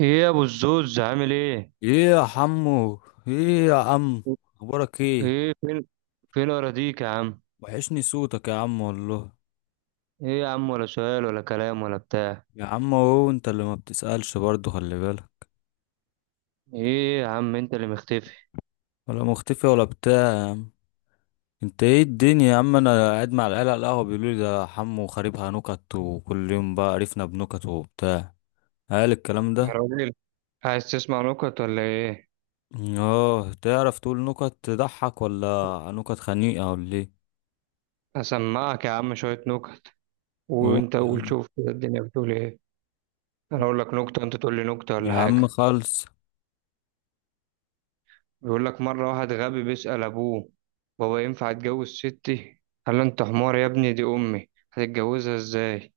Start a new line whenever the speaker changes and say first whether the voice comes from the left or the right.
right: ايه يا ابو الزوز عامل ايه؟
left: ايه يا عمو. ايه يا عم، اخبارك ايه؟
right: ايه فين؟ فين اراضيك يا عم؟
left: وحشني صوتك يا عم والله.
right: ايه يا عم، ولا سؤال ولا كلام ولا بتاع؟
left: يا عم اهو انت اللي ما بتسألش برضه، خلي بالك.
right: ايه يا عم انت اللي مختفي.
left: ولا مختفي ولا بتاع يا عم. انت ايه الدنيا يا عم؟ انا قاعد مع العيال على القهوة بيقولوا لي ده حمو خاربها نكت، وكل يوم بقى عرفنا بنكت وبتاع. قال الكلام
right: يا
left: ده.
right: راجل، عايز تسمع نكت ولا ايه؟
left: اه، تعرف تقول نكت تضحك ولا نكت خنيقة ولا ايه؟
right: اسمعك يا عم شوية نكت،
left: قول
right: وانت
left: يا
right: قول
left: عم.
right: شوف كده الدنيا بتقول ايه. انا اقول لك نكتة انت تقول لي نكتة ولا
left: يا عم
right: حاجة.
left: خالص.
right: بيقول لك مرة واحد غبي بيسأل ابوه: بابا ينفع اتجوز ستي؟ قال له: انت حمار يا ابني، دي امي هتتجوزها ازاي؟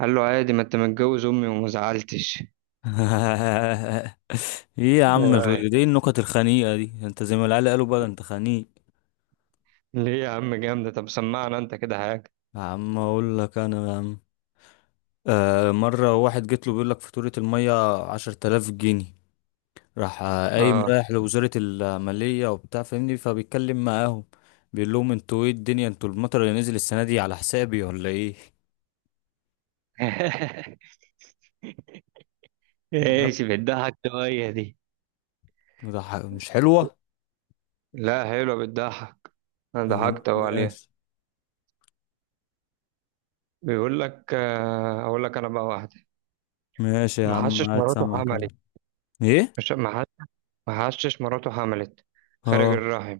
right: قال له: عادي، ما انت متجوز امي وما زعلتش.
left: ايه يا
right: إيه
left: عم
right: رأيك؟
left: ايه النكت الخنيقة دي؟ انت زي ما العيال قالوا بقى انت خنيق.
right: ليه يا عم جامدة، طب سمعنا انت كده حاجة.
left: يا عم اقول لك انا يا عم. آه، مرة واحد جيت له بيقول لك فاتورة المية 10,000 جنيه. راح قايم
right: اه.
left: رايح لوزارة المالية وبتاع، فاهمني، فبيتكلم معاهم. بيقول لهم انتوا ايه الدنيا؟ انتوا المطر اللي نزل السنة دي على حسابي ولا ايه؟ لا،
right: ايش بتضحك شوية دي؟
left: ده مش حلوة.
right: لا حلوة بتضحك، انا
left: يا عم
right: ضحكت اهو عليها.
left: ماشي.
right: بيقول لك اقول لك انا بقى واحدة.
left: ماشي يا عم،
right: محشش
left: قاعد
right: مراته
left: سامعك أنا.
right: حملت.
left: ايه؟
right: مش محش- محشش مراته حملت خارج
left: اه.
right: الرحم.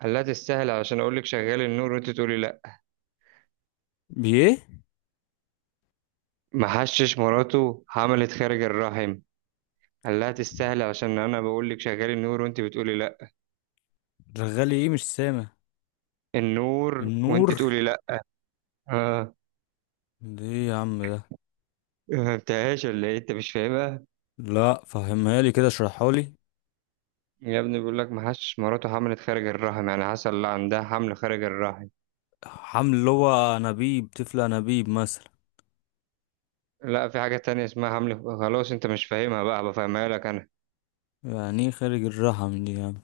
right: قال لها: تستاهل، علشان اقول لك شغال النور وانت تقولي لا.
left: بيه.
right: محشش مراته حملت خارج الرحم. قال لها: تستاهل، علشان انا بقول لك شغال النور وانت بتقولي لا.
left: رغالي ايه؟ مش سامع.
right: النور وانت
left: النور.
right: تقولي لا. آه.
left: ليه يا عم ده؟
right: ما فهمتهاش ولا ايه؟ انت مش فاهمها.
left: لا، فهمها لي كده، اشرحها لي.
right: يا ابني بيقول لك ما حدش مراته حملت خارج الرحم، يعني حصل لا عندها حمل خارج الرحم.
left: حمل اللي هو انابيب، طفل انابيب مثلا.
right: لا في حاجة تانية اسمها حمل، خلاص انت مش فاهمها بقى، بفهمها لك انا.
left: يعني ايه خارج الرحم دي يا عم؟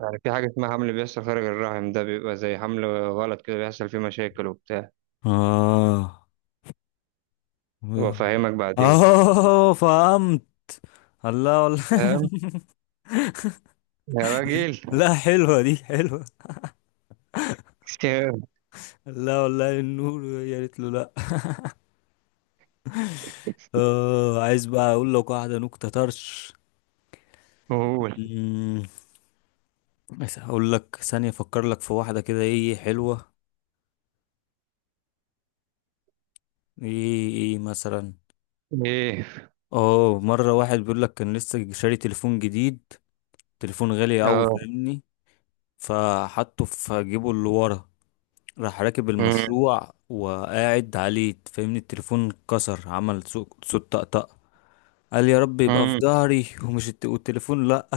right: يعني في حاجة اسمها حمل بيحصل خارج الرحم، ده بيبقى زي حمل غلط كده، بيحصل فيه مشاكل وبتاع.
left: اه.
right: وافهمك بعدين.
left: اه فهمت. الله والله.
right: تمام. يا راجل.
left: لا حلوه، دي حلوه.
right: تمام.
left: لا والله النور يا ريت له، لا. اه، عايز بقى اقول لك واحده نكته طرش.
right: قول.
left: أمم، بس هقول لك ثانيه افكر لك في واحده كده. ايه، إيه حلوه. ايه ايه مثلا.
right: ايه.
left: اه، مرة واحد بيقول لك كان لسه شاري تليفون جديد، تليفون غالي قوي،
right: اه.
left: فاهمني، فحطه في جيبه اللي ورا. راح راكب
right: أمم.
left: المشروع وقاعد عليه، فاهمني، التليفون اتكسر، عمل صوت طقطقة. قال يا رب يبقى في
right: أمم.
left: ظهري ومش والتليفون لأ.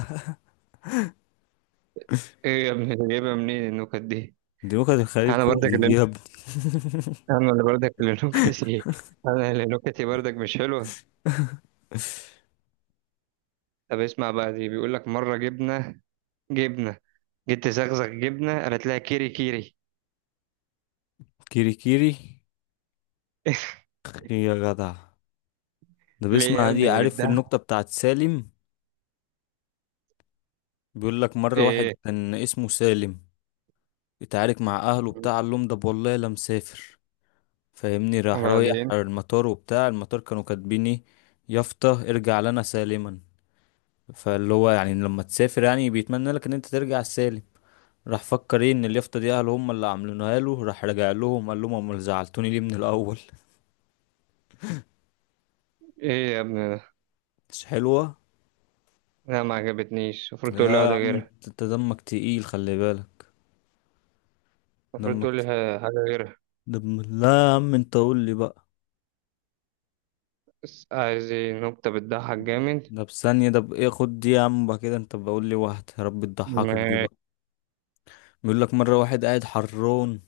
right: ايه يا ابني جايبها منين النكت دي؟
left: دي نكت الخليل
right: انا برضك
left: كوميدي
right: اللي
left: دي يا ابني.
right: انا اللي برضك اللي نكتي انا اللي نكتي برضك مش حلوة. طب اسمع بقى دي، بيقول لك مرة جبنة. جبنة جيت تزغزغ جبنة، قالت لها: كيري كيري.
left: كيري كيري. يا جدع. ده
right: ليه يا
left: بيسمع دي؟
right: ابني
left: عارف
right: ده؟
left: النكتة بتاعت سالم؟ بيقول لك مرة واحد
right: ايه.
left: كان اسمه سالم، اتعارك مع أهله بتاع قال لهم ده والله لا مسافر، فاهمني، راح رايح
right: وبعدين.
left: المطار وبتاع. المطار كانوا كاتبين ايه؟ يافطة: ارجع لنا سالما. فاللي هو يعني لما تسافر يعني بيتمنى لك ان انت ترجع سالم. راح فكر ايه، ان اليافطة دي اهله هم اللي عاملينها له. راح رجع لهم قال لهم امال زعلتوني ليه من الاول؟
right: ايه يا ابني ده؟
left: مش حلوة.
right: لا ما عجبتنيش، المفروض تقول لي
left: لا يا
right: واحدة
left: عم
right: غيرها.
left: انت أنت دمك تقيل، خلي بالك.
right: المفروض
left: دمك
right: تقول لي
left: ت-
right: حاجة غيرها.
left: دم، لا يا عم انت قول لي بقى.
right: بس عايز ايه؟ نكتة بتضحك جامد.
left: ده بثانية، ده بإيه، خد دي يا عم بقى. كده انت بقول لي واحد يا رب تضحكك دي
right: ماشي.
left: بقى. بيقول لك مرة واحد قاعد حران،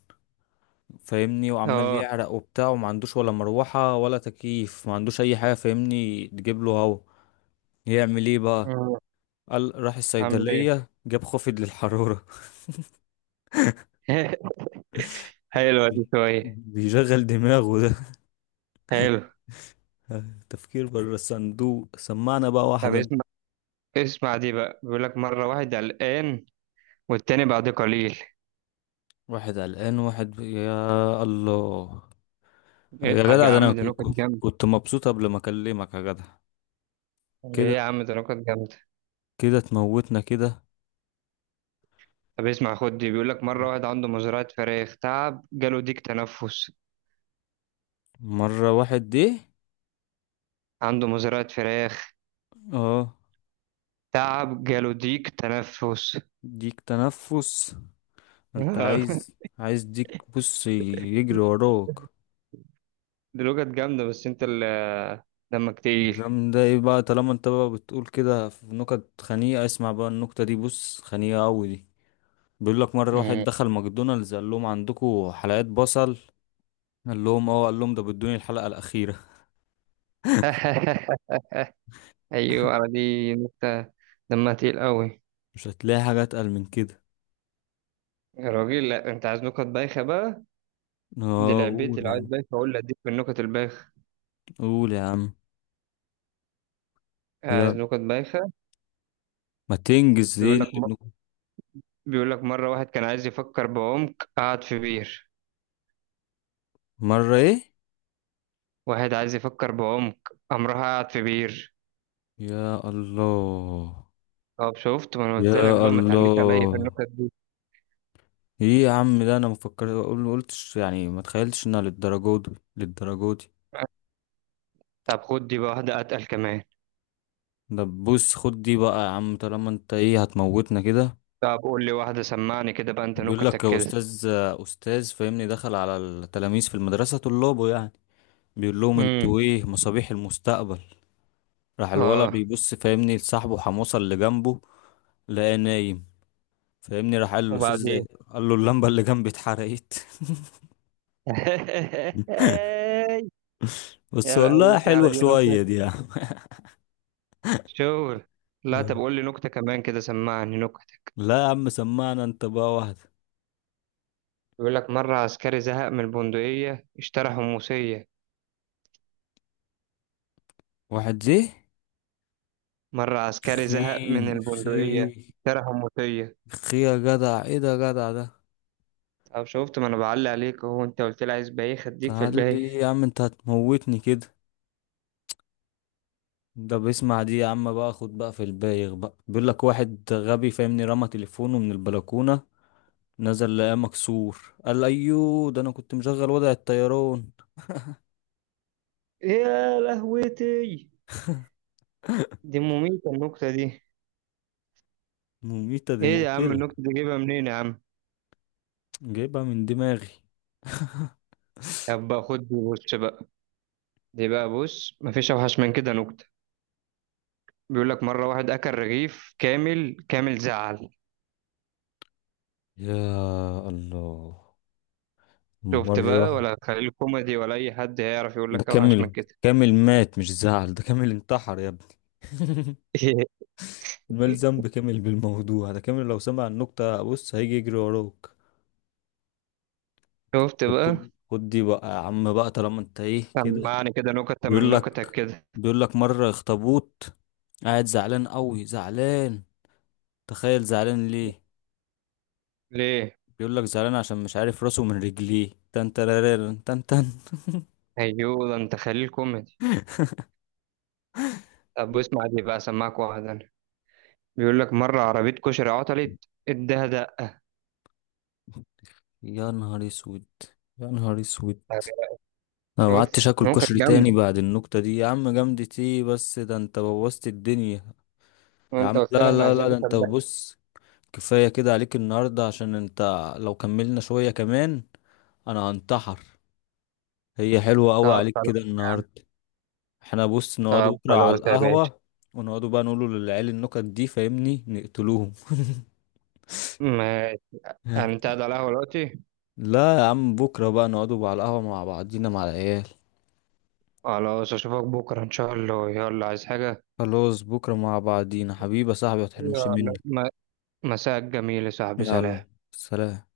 left: فاهمني، وعمال
right: اه.
left: يعرق وبتاع، وما عندوش ولا مروحة ولا تكييف، ما عندوش اي حاجة، فاهمني، تجيب له هوا. يعمل ايه بقى؟
right: آه.
left: قال راح
right: عامل ايه.
left: الصيدلية جاب خافض للحرارة.
right: حلوة دي شوية.
left: بيشغل دماغه ده.
right: حلو.
left: تفكير بره الصندوق. سمعنا بقى
right: طب
left: واحدا.
right: اسمع، اسمع دي بقى، بيقول لك مرة واحد قلقان، والتاني بعد قليل.
left: واحد قلقان، يا الله. يا
right: اضحك
left: جدع،
right: يا
left: ده انا
right: عم، ده نكت جامدة.
left: كنت مبسوط قبل ما اكلمك يا جدع.
right: ليه
left: كده،
right: يا عم؟ ده نكت جامدة.
left: كده تموتنا كده.
right: طب اسمع خد دي، بيقول لك مرة واحد عنده مزرعة فراخ، تعب جاله ديك تنفس.
left: مرة واحد دي.
right: عنده مزرعة فراخ،
left: اه.
right: تعب جاله ديك تنفس.
left: ديك تنفس؟ انت عايز، ديك بص يجري وراك.
right: دي لغة جامدة، بس انت اللي دمك تقيل.
left: جامدة ايه بقى؟ طالما انت بقى بتقول كده في نكت خنيقة، اسمع بقى النكتة دي، بص خنيقة اوي دي. بيقول لك مرة واحد
right: مم.
left: دخل ماكدونالدز قال لهم عندكم حلقات بصل؟ قال لهم اه. قال لهم ده بدوني الحلقة الأخيرة.
right: ايوه على دي نكتة، دمها تقيل قوي.
left: مش هتلاقي حاجة أتقل من كده.
right: يا راجل، لا انت عايز نكت بايخة بقى؟ دي
left: اه
right: لعبتي،
left: قول يا
right: لو عايز
left: عم.
right: بايخة اقول لك، اديك في النكت البايخة.
left: قول يا عم.
right: عايز
left: يا،
right: نكت بايخة.
left: ما تنجز ايه
right: بيقول لك
left: اللي
right: م...
left: بنقول.
right: بيقول لك مرة واحد كان عايز يفكر بعمق، قعد في بير.
left: مرة ايه؟
right: واحد عايز يفكر بعمق، قام راح قاعد في بير.
left: يا الله.
right: طب شفت، ما انا قلت لك
left: يا
right: بقى ما تعليش عليا في
left: الله.
right: النكت دي.
left: ايه يا عم ده، انا ما فكرت اقول قلتش يعني، ما تخيلتش انها للدرجه دي، للدرجه دي.
right: طب خد دي بقى، واحدة اتقل كمان.
left: ده بص، خد دي بقى يا عم، طالما انت ايه هتموتنا كده.
right: طب قول لي واحدة، سمعني كده بقى انت
left: بيقول لك
right: نكتك
left: يا
right: كده.
left: استاذ، استاذ فاهمني دخل على التلاميذ في المدرسه، طلابه يعني، بيقول لهم
right: امم.
left: انتوا ايه مصابيح المستقبل. راح الولد
right: اه.
left: بيبص فاهمني لصاحبه حموصه اللي جنبه، لقاه نايم. فاهمني راح قال له استاذ إيه؟
right: وبعدين.
left: قال له اللمبه اللي جنبي اتحرقت. بس
right: يا
left: والله
right: لهوتي على
left: حلوه
right: دي نكت!
left: شويه دي يا عم.
right: شغل. لا طب قول لي نكتة كمان كده، سمعني نكتة.
left: لا يا عم، سمعنا انت بقى واحده.
right: بيقول لك مرة عسكري زهق من البندقية اشترى حموسية.
left: واحد زي.
right: مرة عسكري
left: خي.
right: زهق من
left: خي.
right: البندقية اشترى حموسية.
left: خي يا جدع، ايه ده يا جدع ده.
right: او شفت، ما انا بعلق عليك اهو، انت قلت لي عايز بايخ، اديك في
left: تعال لي
right: البايخ.
left: يا عم، انت هتموتني كده. ده بيسمع دي يا عم بقى، خد بقى في البايغ بقى. بيقول لك واحد غبي فاهمني رمى تليفونه من البلكونة. نزل لقاه مكسور قال ايوه، ده انا كنت مشغل وضع الطيران.
right: يا لهوتي، دي مميتة النكتة دي.
left: مميتة دي،
right: ايه يا عم
left: مقتلة.
right: النكتة دي جايبها منين يا عم؟
left: جايبها من دماغي.
right: طب بقى خد دي بص بقى. دي بقى بص مفيش اوحش من كده نكتة. بيقول لك مرة واحد اكل رغيف كامل، كامل زعل.
left: يا الله.
right: شفت
left: مرة.
right: بقى؟ ولا خليل كوميدي ولا اي حد هيعرف يقول
left: ده
right: لك اوحش من
left: كامل.
right: كده.
left: كامل مات مش زعل. ده كامل انتحر يا ابني. مال ذنب كامل بالموضوع ده؟ كامل لو سمع النكتة بص هيجي يجري وراك.
right: شفت
left: طب
right: بقى؟
left: خد، دي بقى يا عم بقى، طالما انت ايه كده.
right: سمعني كده نكتة من
left: بيقول لك
right: نكتك كده.
left: بيقول لك مرة اخطبوط قاعد زعلان قوي، زعلان. تخيل، زعلان ليه؟
right: ليه.
left: بيقول لك زعلان عشان مش عارف راسه من رجليه. تن ترارارن، تن تن.
right: ايوه، ده انت خليل كوميدي. طب اسمع دي بقى، سمعك واحد انا. بيقول لك مرة عربية كشري عطلت اداها دقة.
left: يا نهار اسود. يا نهار اسود.
right: طب يا-
left: انا ما قعدتش
right: شفت
left: اكل
right: نكت
left: كشري تاني
right: جامدة.
left: بعد النكتة دي يا عم. جامدة ايه بس، ده انت بوظت الدنيا. يا
right: وانت
left: عم
right: قلت لي
left: لا
right: احنا
left: لا
right: عايزين
left: لا، ده
right: نكت
left: انت
right: دقة.
left: بص، كفاية كده عليك النهاردة، عشان انت لو كملنا شوية كمان انا هنتحر. هي حلوة قوي
right: طب
left: عليك
right: خلاص
left: كده
right: يا عم.
left: النهاردة. احنا بص نقعدوا
right: طب
left: بكرة على
right: خلاص يا باشا.
left: القهوة، ونقعدوا بقى نقولوا للعيال النكت دي فاهمني، نقتلوهم.
right: ماشي. يعني انت قاعد على القهوة دلوقتي؟
left: لا يا عم، بكرة بقى نقعدوا بقى على القهوة مع بعضينا مع العيال.
right: خلاص اشوفك بكرة ان شاء الله، يلا عايز حاجة؟
left: خلاص، بكرة مع بعضينا حبيبي يا صاحبي، متحرمش مني.
right: يلا م- مساء جميل يا صاحبي، سلام.
left: يلا سلام.